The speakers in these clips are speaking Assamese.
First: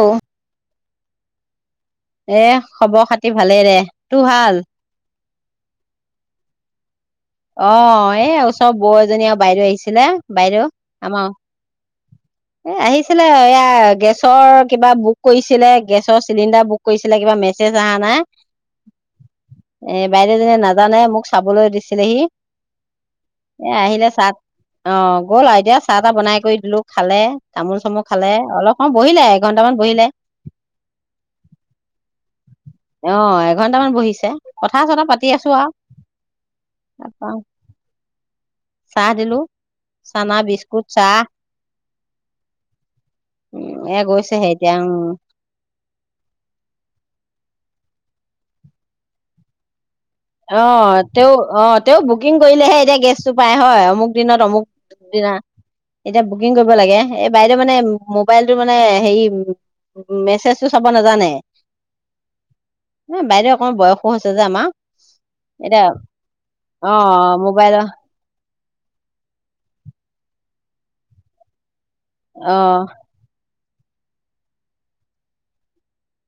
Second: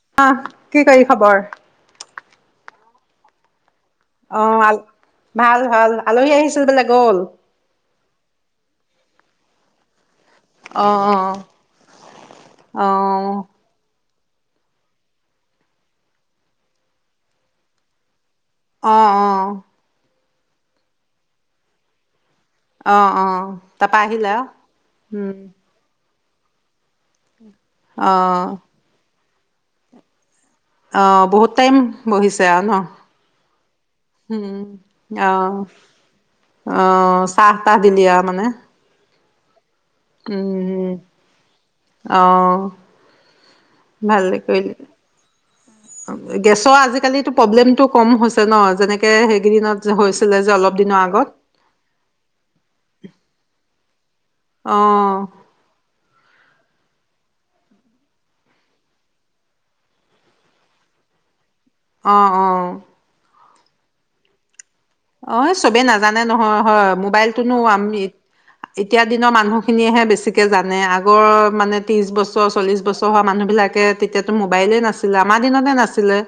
অও। আঁহ কি কৰি খাব আৰু? এহ খবৰ খাতি ভালেই দে। তোৰ ভাল অঁ' আল ভাল ভাল, আলহী আহিছিল বোলে গল। অঁ' এ ওচৰ বৌ এজনী আৰু বাইদেউ আহিছিলে। বাইদেউ অ অ আমাৰ, এ অ আহিছিলে এয়া গেছ- ছৰ কিবা বুক কৰিছিলে গেছৰ চিলিণ্ডাৰ বুক কৰিছিলে, কিবা মেছেজ অহা নাই। অঁ' অঁ'। এ বাইদেউ জনীয়ে নাজানে, মোক চাবলৈ দিছিলেহি। অঁ' অঁ'। এ আহিলে চাত, অঁ গ'ল আৰু এতিয়া- চাহ তাহ বনাই কৰি দিলো খালে, তামোল চামোল অ খালে, অলপ সময় বহিলে এঘন্টামান বহিলে। অঁ' বহুত টাইম বহিছে আৰু ন? অঁ' এঘন্টামান বহিছে, কথা চথা পাতি আছো আও। অঁ' চাহ তাহ দিলি আও মানে? চাহ দিলো, চানা বিস্কুট চাহ। অঁহ' উম এ ভালে গৈছেহে কৰি এতিয়া লি। উম গেছৰ আজিকালিটো প্ৰব্লেমতটো কম হৈছে ন, যেনেকে সেইকেইদিনত- যে হৈছিলে - অ তেওঁ অ - তেওঁ বুকিং কৰিলেহে এতিয়া গেছটো পায় হয় অমুক দিনত অমুক অ দিনা। এতিয়া বুকিং কৰিব লাগে এই বাইদেউ মানে মোবাইলটো মানে হেৰি - মেছেজটো চাব নেজানে। অ অ। এ বাইদেউ অকণ বয়সো হৈছে যে আমাৰ। অ চবেই এতিয়া নাজানে নহয় হয় অ মোবাইলটোনো মোবাইলৰ আমি - এতিয়া দিনৰ মানুহখিনিয়েহে বেছিকে জানে আগৰ মানে ত্ৰিশ বছৰ অ চল্লিশ বছ ৰ মানুহ বিলাকে তেতিয়াতো মোবাইলে নাছিলে আমাৰ দিনতে নাছিলে।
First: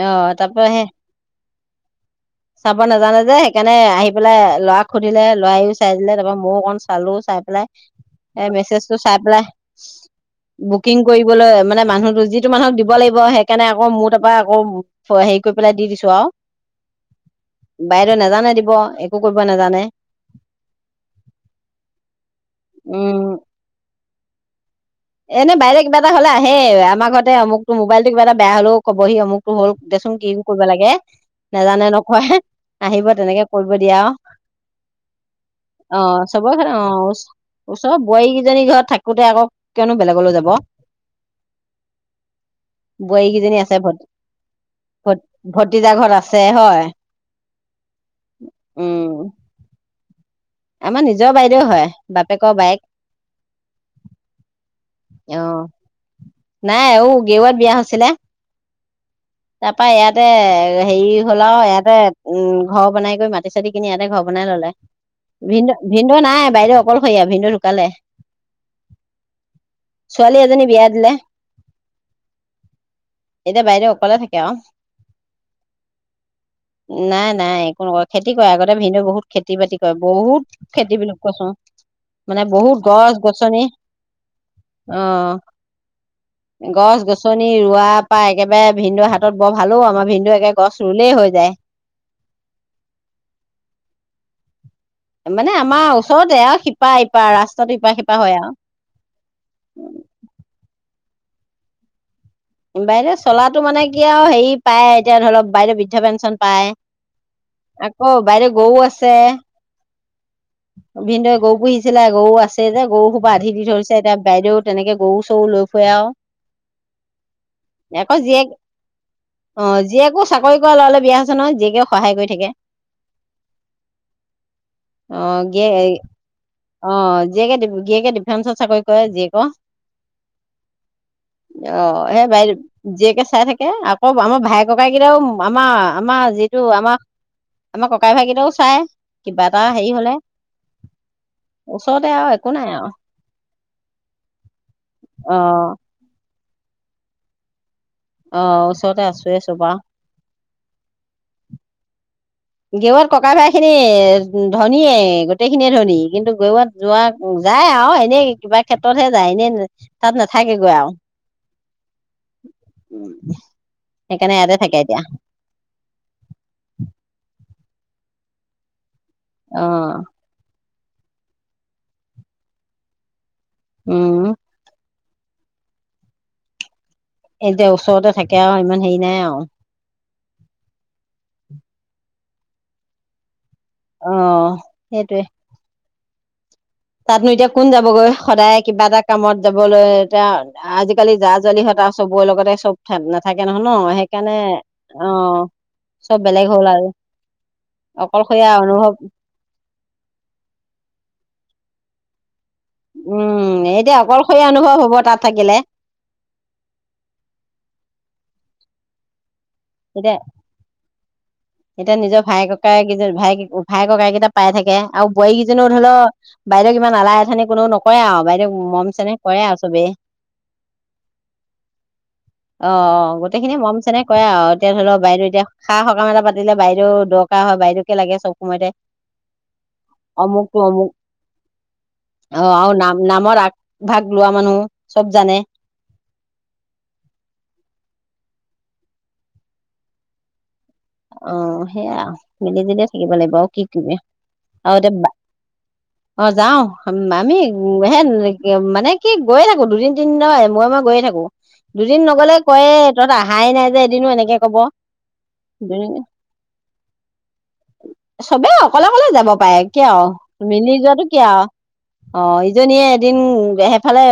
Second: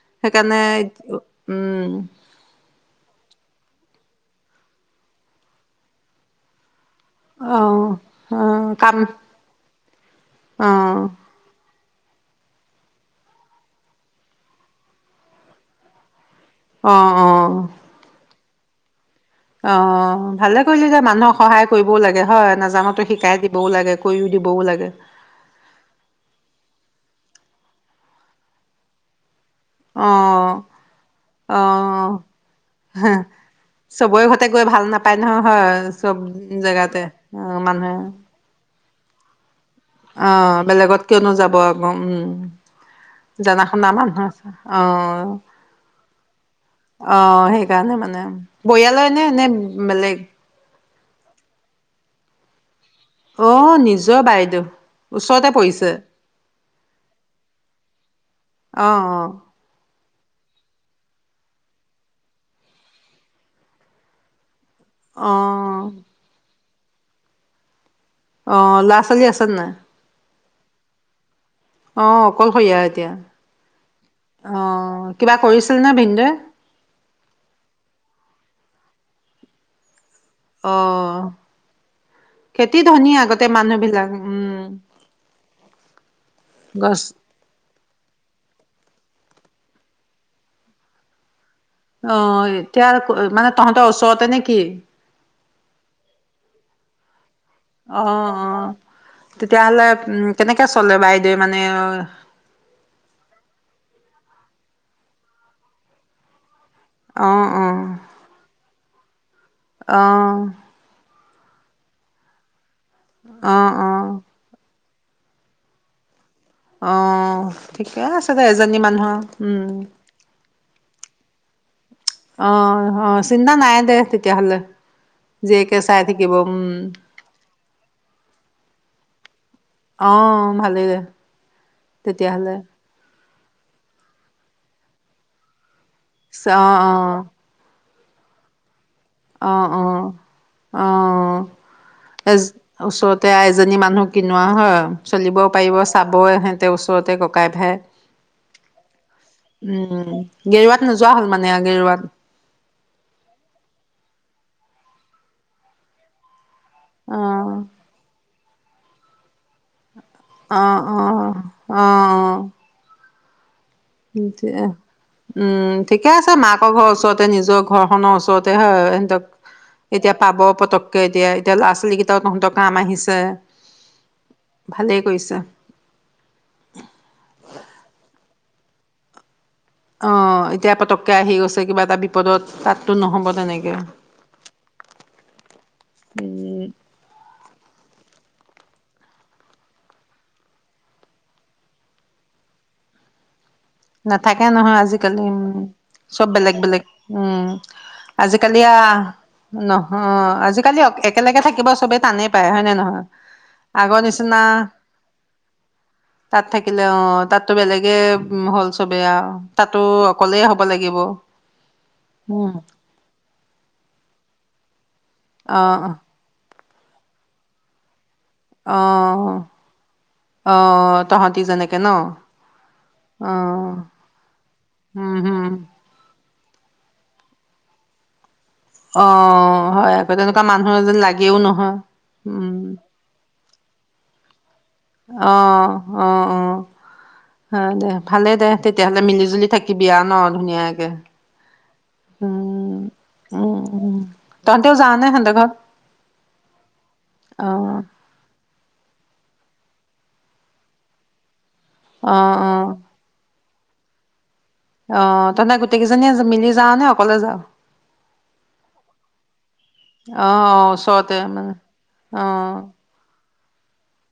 অ সেইকাৰণে তাৰপৰা সেই উম। চাব নেজানে যে সেইকাৰণে আহি পেলাই লৰাক সুধিলে লৰাইও চাই দিলে তাৰপৰা মইও অকন - চালো চাই অ অ পেলাই কাম মেছেজটো চাই পেলাই, অ বুকিং কৰি বলৈ মানে মানুহটো যিটো মানুহক দিব লাগিব সেইকাৰণে আকৌ মোৰ তাৰ পৰা আকৌ - হেৰি কৰি পেলাই দি দিছো আও। অ অ। বাইদেউয়ে নেজানে দিব। কৰিব অ নাজানে ভালে কৰিলি দে মানুহক সহায় কৰিবও লাগে হয় নজনাটো উম শিকাই দি বও লাগে কৰিও দিবও লাগে। এনেই বাইদেউয়ে কিবা এটা হলে আহে আমাৰ ঘৰতে আমুকটো মোবাইলটো কিবা এটা বেয়া হলেও কবহি অমুক - টো হ'ল অ দেচোন কিং কৰিব লাগে। নেজানে নকয় আহিব অ তেনেকে কৰিব দিয়ে আও চবৰে ঘৰতে গৈ ভাল নাপায় নহয় হয় অ। চব চবৰ ঘৰত অ জেগাতে অ মানুহে ওচৰৰ বোৱাৰীকেইজনী ঘৰত থাকোতে আকৌ - অ বেলেগত কিয়নো যাব আকৌ উম। বোৱাৰীকেইজনী জানা আছে ভ শুনা মানুহ আছে অঁ। ভতিজা ঘৰত আছে হয় অ সেইকাৰণে মানে, উম পৰিয়ালৰ নে এনেই বেলেগ? আমাৰ নিজৰ বাইদেউও হয় বাপেকৰ বায়েক। অ নিজৰ বাইদেউ অ ওচৰতে পৰিছে। নাই ও গেৱাত বিয়া হৈছিলে। অ তাৰ পৰা ইয়াতে হেৰি হল আও ইয়াতে উম ঘৰ বনাই কৰি মাটি চিতি কিনি ইয়াতে ঘৰ বনাই ললে। অ অ ভিনদেউ ভিনদেউ নাই বাইদেউ অকলশৰীয়া ভিনদেউ ঢুকালে। অ ল'ৰা-ছোৱালী আছে নাই? ছোৱালী এজনী বিয়া দিলে। অ অকলশৰীয়া এতিয়া, এতিয়া বাইদেউ অকলে থাকে আৰু অ কিবা কৰিছিল নে ভিনদেউৱে? নাই নাই একো নকৰে খেতি কৰে আগতে ভিনদেউ বহুত খেতি বাতি কৰে বহুত অ - খেতি বুলি কৈছোং। মানে বহুত খেতি ধনী গছ আগতে গছনি মানুহ বিলাক উম অ। গছ গছ ছনি ৰোৱা পা একেবাৰে ভিনদেউ হাতত বৰ ভালোও আমাৰ ভিনদেউ একে গছ ৰুলেই হৈ যায়। অ এতিয়া মানে তহঁতৰ ওচৰতে নেকি? মানে আমাৰ ওচৰতে আও সিপাৰ ইপাৰ ৰাস্তাতো ইপাৰ অ সিপাৰ হয় অ আও। তেতিয়াহ'লে উ কেনেকে চলে বাইদেউৱে মানে? বাইদেউ চলাটো মানে কি আৰু হেৰি পায় এতিয়া ধৰি লওক বাইদেউ বৃদ্ধ পেঞ্চন পায়। অ অ। আকৌ বাইদেউ গৰু আছে। অ'। ভিনদেউ গৰু পুহিছিলে, গৰু আছে যে, গৰু সোপা আধি অ দি অ থৈছে এতিয়া বাইদেউ তেনেকে গৰু, চৰু লৈ ফুৰে আউ। অ', ঠিকে আছে দে, জীয়েক এজনী মানুহ আউ অ উম। জীয়েকো চাকৰি কৰা ল'ৰালে বিয়া হৈছে নহয়, জীয়েকে সহায় কৰি থাকে অ', অ', চিন্তা নাই দে তেতিয়াহ'লে। অ', গে জীয়েকে এই চাই থাকিব উম। অ', জীয়েকে গিয়েকে ডিফেন্সত চাকৰি কৰে জীয়েকৰ। অ', ভালে দে অ সেই তেতিয়াহ'লে। বাইদেউ জীয়েকে চাই থাকে, আকৌ আমাৰ ভাই ককাই কেইটাও আমাৰ-আমাৰ যিটো অ আমাৰ আমাৰ ককাই ভাইকেইটাও চাই। কিবা এটা অ', হেৰি অ', হলে অ'। ওচৰতে আৰু এ একো নাই আৰু ওচৰতে এজনী মানুহ কিনো আৰু হয় চলিব অ পাৰিব। চাব এহেঁতেও ওচৰতে ককাই, ভাই। অ', ওচৰতে আছোয়ে চব আউ। উম গেৰুৱাত নোযোৱা হ'ল মানে আ গেৰুৱাত। গেৰুৱাত ককা ভাইখিনি ধনীয়ে, গোটেই খিনিয়ে ধনী কিন্তু গেৰোৱাত যোৱা অ যায় আৰু, এনেই কিবা ক্ষেত্ৰতহে যায় এনেই তাত নেথাকে অ গৈ আউ। অ অ [unintelligible] উম, ঠিকে আছে মাকৰ ঘৰৰ ওচৰতে নিজৰ ঘৰখনৰ ওচৰতে হয়, এহেঁতক অ এতিয়া পাব পতককে এতিয়া, এতিয়া ল'ৰা ছোৱালী কেইটাও তহঁতৰ কাম আহিছে। উম। ভালেই কৰিছা। এইটোৱে ওচৰতে থাকে আৰু ইমান হেৰি নাই আৰু। অ', এতিয়া পতককে আহি গৈছে কিবা এটা বিপদত, তাততো নহ'ব তেনেকে। অ', সেইটোৱে। উম। তাতনো এতিয়া কোন যাবগৈ সদায় কিবা এটা কামত যাবলৈ এতিয়া। আজিকালি জা জোৱালিহঁত আৰু চবৰে লগতে চব থা নাথাকে নহয় ন? সেইকাৰণে নাথাকে নহয় আজিকালি উম অ'। চব বেলেগ হ'ল আৰু অকলশৰীয়া আজিকালি অনুভৱ। আহ নহয়, আজিকালি অক-একেলগে থাকিব চবেই টানেই পায় হয়নে ন উম, এতিয়া অকলশৰীয়া অনুভৱ হ'ব তাত থাকিলে। তাত থাকিলে অ', তাতো বেলেগে হ'ল চবেই আউ। তাতো এতিয়া অকলেই হ'ব লাগিব উম। কেইজন ভাইকে ভাই ককাই কেইটা পাই থাকে আৰু বোৱাৰী অ কিজনীয়ো ধৰি ল' বাইদেউক ইমান আলাই আথানি কোনো নকৰে আৰু, বাইদেউক অ মৰম চেনেহ কৰে আৰু চবেই। অ তহঁতি যেনেকে ন অ', গোটেইখিনি মৰম চেনেহ কৰে আৰু। এতিয়া ধৰি ল' উম বাইদেউ হম এতিয়া সা সকাম এটা পাতিলে বাইদেউ দৰকাৰ হয়, বাইদেউকে লাগে চব সময়তে। অ', হয়, আকৌ তেনেকুৱা অমুকটো মানুহ অমুক এজনী লাগেও নহয় উম। নামৰ আগ ভাগ লোৱা মানুহ। চব জানে অ', অ', অ'। হয় দে ভালে দে তেতিয়াহ'লে মিলি জুলি থাকিবি আৰু ন' ধুনীয়াকে। অ', সেইয়া আৰু মিলি উম জুলিয়ে থাকিব লাগিব আৰু উম কি উম কৰিব, তহঁতেও আৰু যাৱনে এতিয়া সিহঁতৰ ঘৰত অ', যাওঁ, আমি অ উম হে মানে কি গৈয়ে থাকো, দুদিন তিনিদিনৰ মোৰে মোৰে গৈয়ে থাকো, দুদিন অ নগ'লে অ কয়ে তহঁত আহাই নাই যে এদিনো কব। অ', তহঁতে গোটেই দুদিন কেইজনী মিলি যাওঁ নে অকলে যাওঁ? চবেই অকলে অকলে যাব পাৰে কিয় অ আৰু অ মিলি যোৱাটো ওচৰতে কি আৰু মানে অ', ইজনীয়ে এদিন সেইফালে,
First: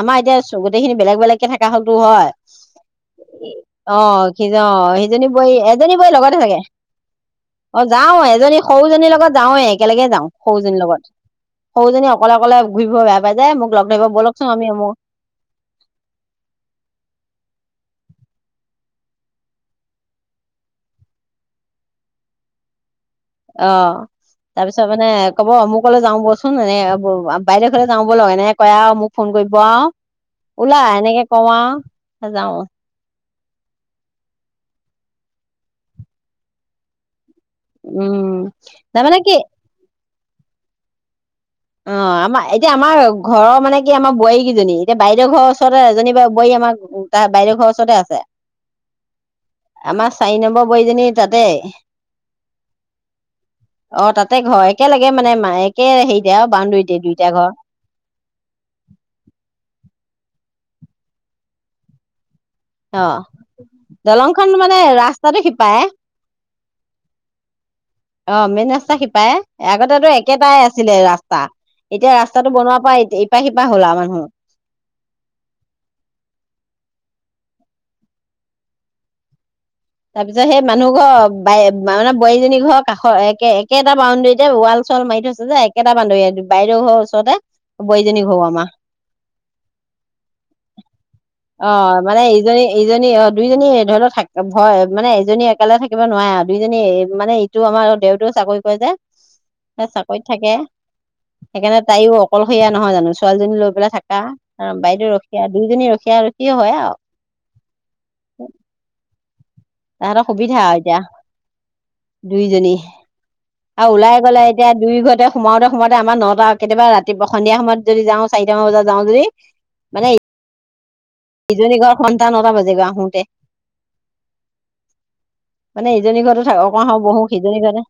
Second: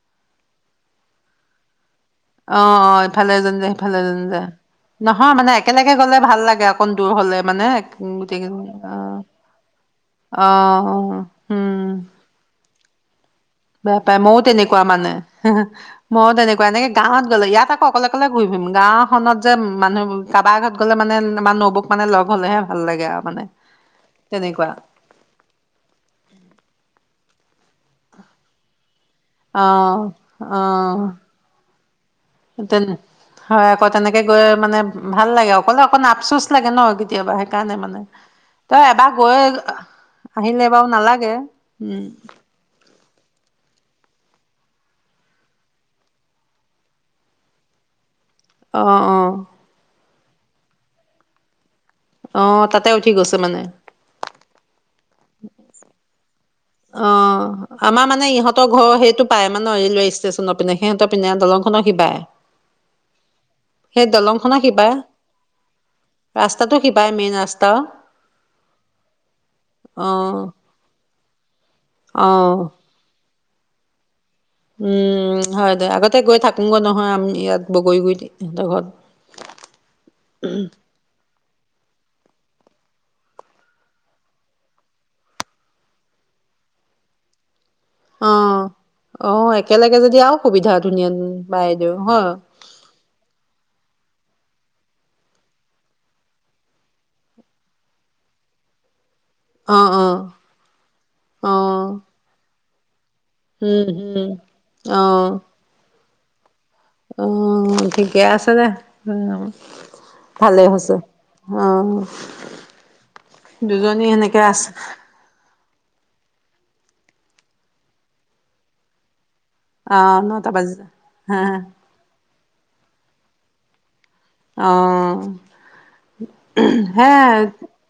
আমাৰ এতিয়া গোটেই খিনি বেলেগ বেলেগ কে থকা হ'লতো হয়। অ অ ইফালে এজনী যায় সিফালে এজনী অ', যায় কিজ সিজনী নহয় মানে বোৱাৰী এক একেলগে নী বোৱাৰী গ'লে লগতে ভাল থাকে, লাগে অকণ দূৰ হ'লে মানে অ' যাওঁ এজনী গোটেইকেইজনী অ সৰুজনীৰ লগত যাওঁৱে একেলগে যাওঁ, অ অ সৰুজনীৰ লগত। উম সৰুজনী অকলে অকলে ঘূৰি ফুৰিব বেয়া পাই যে মোক লগ বেয়া ধৰিব পায়, ময়ো বলকচোন আমি তেনেকুৱা অমুক মানে। ময়ো তেনেকুৱা এনেকে গাঁৱত গ'লে, ইয়াত আকৌ অকলে অকলে ঘূৰি ফুৰিম, গাওঁখনত যে মানুহ কাবাৰ ঘৰত গ'লে মানে আমাৰ নবৌক মানে লগ হ'লেহে ভাল লাগে আৰু। মানে অ', তেনেকুৱা তাৰপিছত মানে কব অমুকলে যাওঁ ব'লচোন, এনেকে বাইদেউে ঘৰলে যাওঁ বলক এনেকে কয় আৰু মোক ফোন কৰিব আৰু, অঁ ওলা অঁ এনেকে কওঁ আৰু যাওঁ। তেনে হয়, আকৌ তেনেকে গৈ মানে ভাল লাগে অকলে অকলে আপচোচ লাগে ন কেতিয়াবা সেইকাৰণে মানে, উম। তই এবাৰ তাৰমানে গৈ কি আহিলে বাৰু নালাগে। অ', উম আমাৰ এতিয়া আমাৰ ঘৰৰ মানে কি আমাৰ বোৱাৰী কেইজনী, এতিয়া বাইদেউ ঘৰৰ ওচৰতে এজনী বা বোৱাৰী আমাৰ বাইদউৰ ঘৰৰ ওচৰতে আছে। অ', অ'। আমাৰ চাৰি নম্বৰ বোৱাৰীজনী তাতে। অ', তাতে উঠি গৈছে মানে। অ', তাতে ঘৰ, একেলগে মানে ম একে হেৰিতে আৰু অ বাউণ্ডৰীটে দুইটা ঘৰ। আমাৰ মানে ইহঁতৰ ঘৰ সেইটো পাৰে মানে ন, ৰেলৱেষ্টচনৰ পিনে সিহঁতৰ পিনে দলংখনৰ সিপাৰে। [inaudible] অ', সেই দলংখন দলংখনৰ মানে সিপাৰে ৰাস্তাটো সিপাৰে। ৰাস্তাটো সিপাৰে মেইন ৰাস্তা। অ', মেইন ৰাস্তা সিপাৰে অ আগতেতো একেটাই আছিলে ৰাস্তা। এতিয়া অ ৰাস্তাটো বনোৱাৰ পৰা ইপাৰ সিপাৰ হ'ল আৰু মানুহ। উম হয় দে আগতে গৈ থাকো গৈ নহয়, আমি ইয়াত বগৰী গুৰিত সিহঁতৰ ঘৰত। [inaudible] তাৰপিছত সেই মানুহ ঘৰ বা মানে বোৱাৰীজনীৰ ঘৰ কাষৰ একে একে এটা বাউণ্ডেৰীতে ৱাল চাল মাৰি থৈছে যে কেটা বাউণ্ডেৰীৰে বাইদেও ঘৰ ওচৰতে, বোৱাৰীজনীৰ অ ঘৰো আমাৰ। অ', একেলগে যদি আৰু সুবিধা ধুনীয়া উম, অ বাইদেউৰ। মানে ইজনী ইজনী অ' দুইজনী এই ধৰণৰ থাকে হয়, মানে এজনী অকেলে থাকিব নোৱাৰে আৰু দুইজনী মানে ইটো আমাৰ দেউৰটোও চাকৰি কৰে যে। অ অ চাকৰিত থাকে, অ সেইকাৰণে তাইও অকলশৰীয়া নহয় জানো ছোৱালীজনী লৈ উম পেলাই থাকা, উম অ বাইদেউ ৰখীয়া দুইজনী ৰখীয়া ৰখি হয় আৰু। অ', ঠিকে আছে দে। তাহঁতৰ সুবিধা ভালেই আৰু হৈছে এতিয়া, অ দুইজনী। আও দুজনী ওলাই সেনেকে পেলাই আছে এতিয়া দুই ঘৰতে সোমাওঁতে সোমাওঁতে আমাৰ নটা কেতিয়াবা ৰাতি সন্ধিয়া সময়ত যদি যাওঁ চাৰিটামান বজাত যাওঁ যদি অ নটা বাজি যায়। হা ইজনী ঘৰত সোমাওতে নটা বাজে গৈ আহোতে। অ' মানে ইজনী ঘৰতো থাক অকমান সময় হে বহো সিজনী ঘৰতো।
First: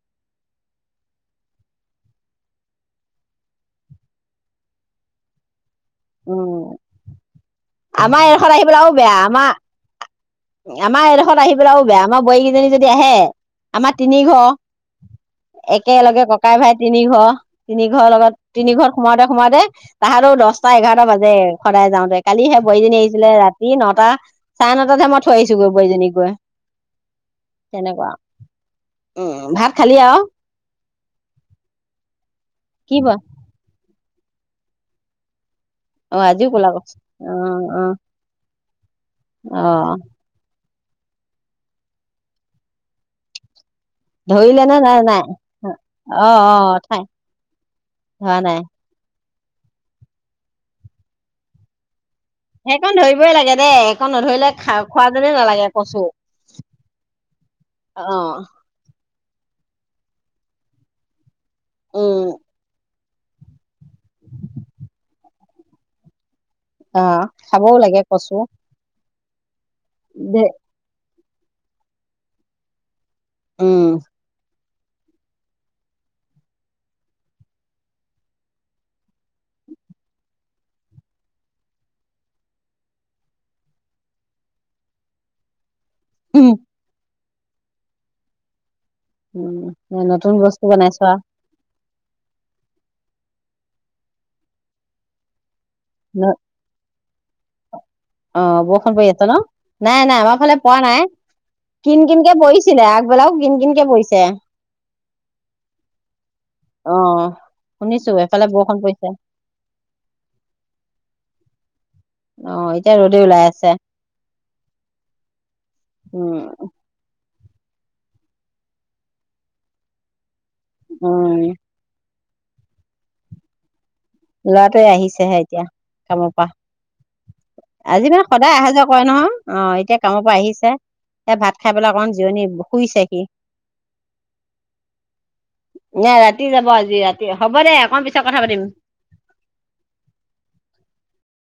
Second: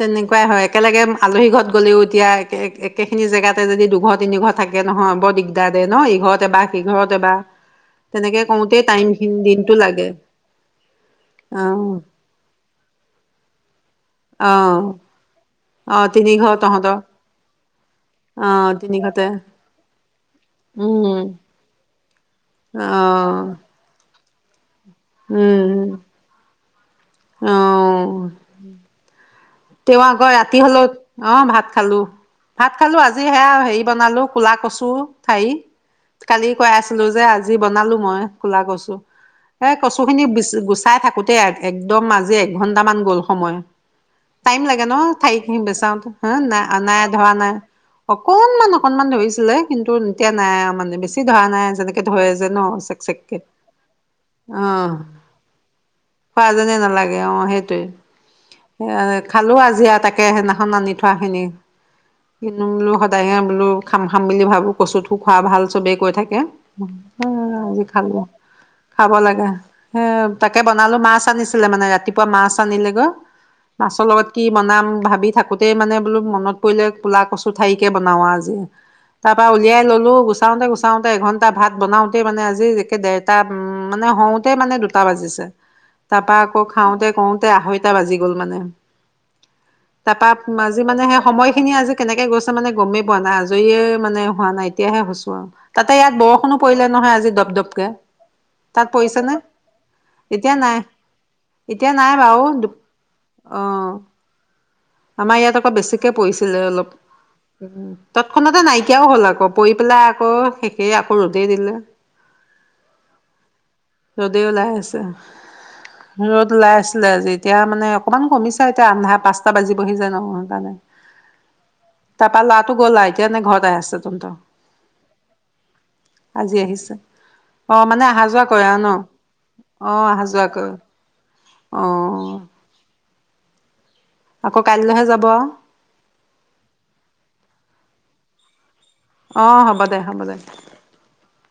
তেনেকুৱাই হয় একেলগে আলহী ঘৰত গ'লেও এতিয়া এক একেখিনি জেগাতে যদি দুঘৰ তিনি ঘৰ থাকে নহয় বৰ দিগদা দাৰ দে ন ইঘৰত উম এবাৰ সিঘৰত এবাৰ আমাৰ তেনেকে এইডোখৰত আহি পেলাই কৰোতেই আৰু বেয়া টাইমখিন আমাৰ দিনটো লাগে। আমাৰ এডোখৰত আহি পেলাইও অ' বেয়া আমাৰ বোৱাৰীকেইজনী যদি আহে আমাৰ তিনি অ' ঘৰ। অ' একেলগে তিনি ঘৰ ককাই-ভাই তহঁতৰ তিনি ঘৰ। তিনি ঘৰৰ লগত তিনি অ' ঘৰত ঘৰতে সোমাওঁতে সোমাওঁতে তাহাতৰো দচটা এঘাৰটা উম বাজে। সদায় যাওঁতে। কালি সেই বোৱাৰীজনী আহিছিলে অ' ৰাতি নটা চাৰে নটাতহে মই থৈ আহিছোগৈ উম বোৱাৰীজনীক গৈ। তেনেকুৱা। অ' উম ভাত খালি তেওঁ আৰু আকৌ ৰাতি হ'লেওঁ অ ভাত খালো। ভাত কি খালো ব আজি সেয়া হেৰি বনালো কুলা কচুৰ ঠাৰী। অ আজিও কালি কলা কৈ ক আছিলো যে অ আজি অ বনালোঁ মই কুলা কচু। অ এই কচুখিনি বিচ গুচাই থাকোতেই একদম আজি এঘন্টামান গ'ল সময়। টাইম ধৰিলে নে লাগে ন নাই নাই ঠাৰীখিনি বেচাওতে, অ হা অ নাই ঠাই নাই ধৰা নাই ধৰা নাই অকনমান অক অকনমান ধৰিছিলে কিন্তু এতিয়া নাই আও মানে বেছি ধৰা নাই যেনেকে ধৰে যে ন সেইকণ চেক ধৰিবই চেককে লাগে দে সেইকণ নধৰিলে খা খোৱা যেনেই নালাগে কচু। যেনেই নালাগে অ সেইটোৱে। অ এ খালো আজি আও তাকে সেইদিনাখন আনি থোৱা খিনি। উম বোলো সদায়হে বোলো খাম খাম বুলি ভাবো কচুটো খোৱা ভাল চবেই কৈ থাকে। উম অ খাবও আজি লাগে খালো। কচু খাব লাগে। হ দে তাকে বনালো মাছ আনিছিলে মানে ৰাতিপুৱা মাছ আনিলেগৈ। উম মাছৰ লগত কি বনাম ভাবি থাকোতেই মানে বোলো মনত পৰিলে কুলা কচুৰ ঠাৰীকে বনাও আজি। তাৰপা উলিয়াই ল'লো গুচাওঁতে গুচাওঁতে এঘণ্টা, ভাত বনাওঁতেই মানে আজি একে দেৰ টা উম মানে হওঁতে মানে দুটা বাজিছে। তাৰপা আকৌ খাওঁতে কৰোঁতে আঢ়ৈটা বাজি গ'ল মানে। উম তাৰপা নতুন বস্তু আজি বনাইছো মানে সেই সময়খিনি আজি কেনেকে গৈছে মানে গমেই পোৱা নাই, আজৰিয়ে মানে হোৱা নাই এতিয়াহে হৈছো আৰু। তাতে ইয়াত আৰু বৰষুণো পৰিলে নহয় আজি দপ দপকে। অ তাত বৰষুণ পৰি আছে পৰিছেনে ন। নাই নাই আমাৰ ফালে পৰা নাই। এতিয়া কিন নাই কিনকে বাৰু পৰিছিলে আগবেলাও কিন অ কিনকে পৰিছে। আমাৰ ইয়াত আকৌ বেছিকে পৰিছিলে অলপ। অ শুনিছো এফালে তৎক্ষণাতে বৰষুণ পৰিছে নাইকিয়াও হ'ল আকৌ পৰি পেলাই আকৌ শেষেই আকৌ ৰ'দেই দিলে। অ, এতিয়া ৰ'দে ওলাই আছে ৰ'দেই ওলাই আছে, উম, ৰ'দ ওলাই আছ লে আজি এতিয়া মানে অকণমান কমিছে আও এতিয়া আন্ধাৰ পাঁচটা বাজিবহি যে ন সেইকাৰণে। অ। তাৰপা ল'ৰাটো গ'ল আও এতিয়া নে ঘৰতে আছে? তহঁতৰ ল'ৰাটো এইয়া আহিছেহে এতিয়া কামৰ পা। আজি আহিছে। অ মানে অহা আজিকালি যোৱা সদায় আৰু অহা-যোৱা ন কৰে নহয় অ, এতিয়া কামৰ অহা পৰা যোৱা কৰে আহিছে। এতিয়া ভাত খাই অ পেলাই অকণ জিৰণি শুইছে হি আকৌ কাইলৈহে যাব আৰু নাই ৰাতি যাব আজি ৰাতি হ'ব দে অকণ পিছত কথা পাতিম অ হ'ব দে হ'ব দে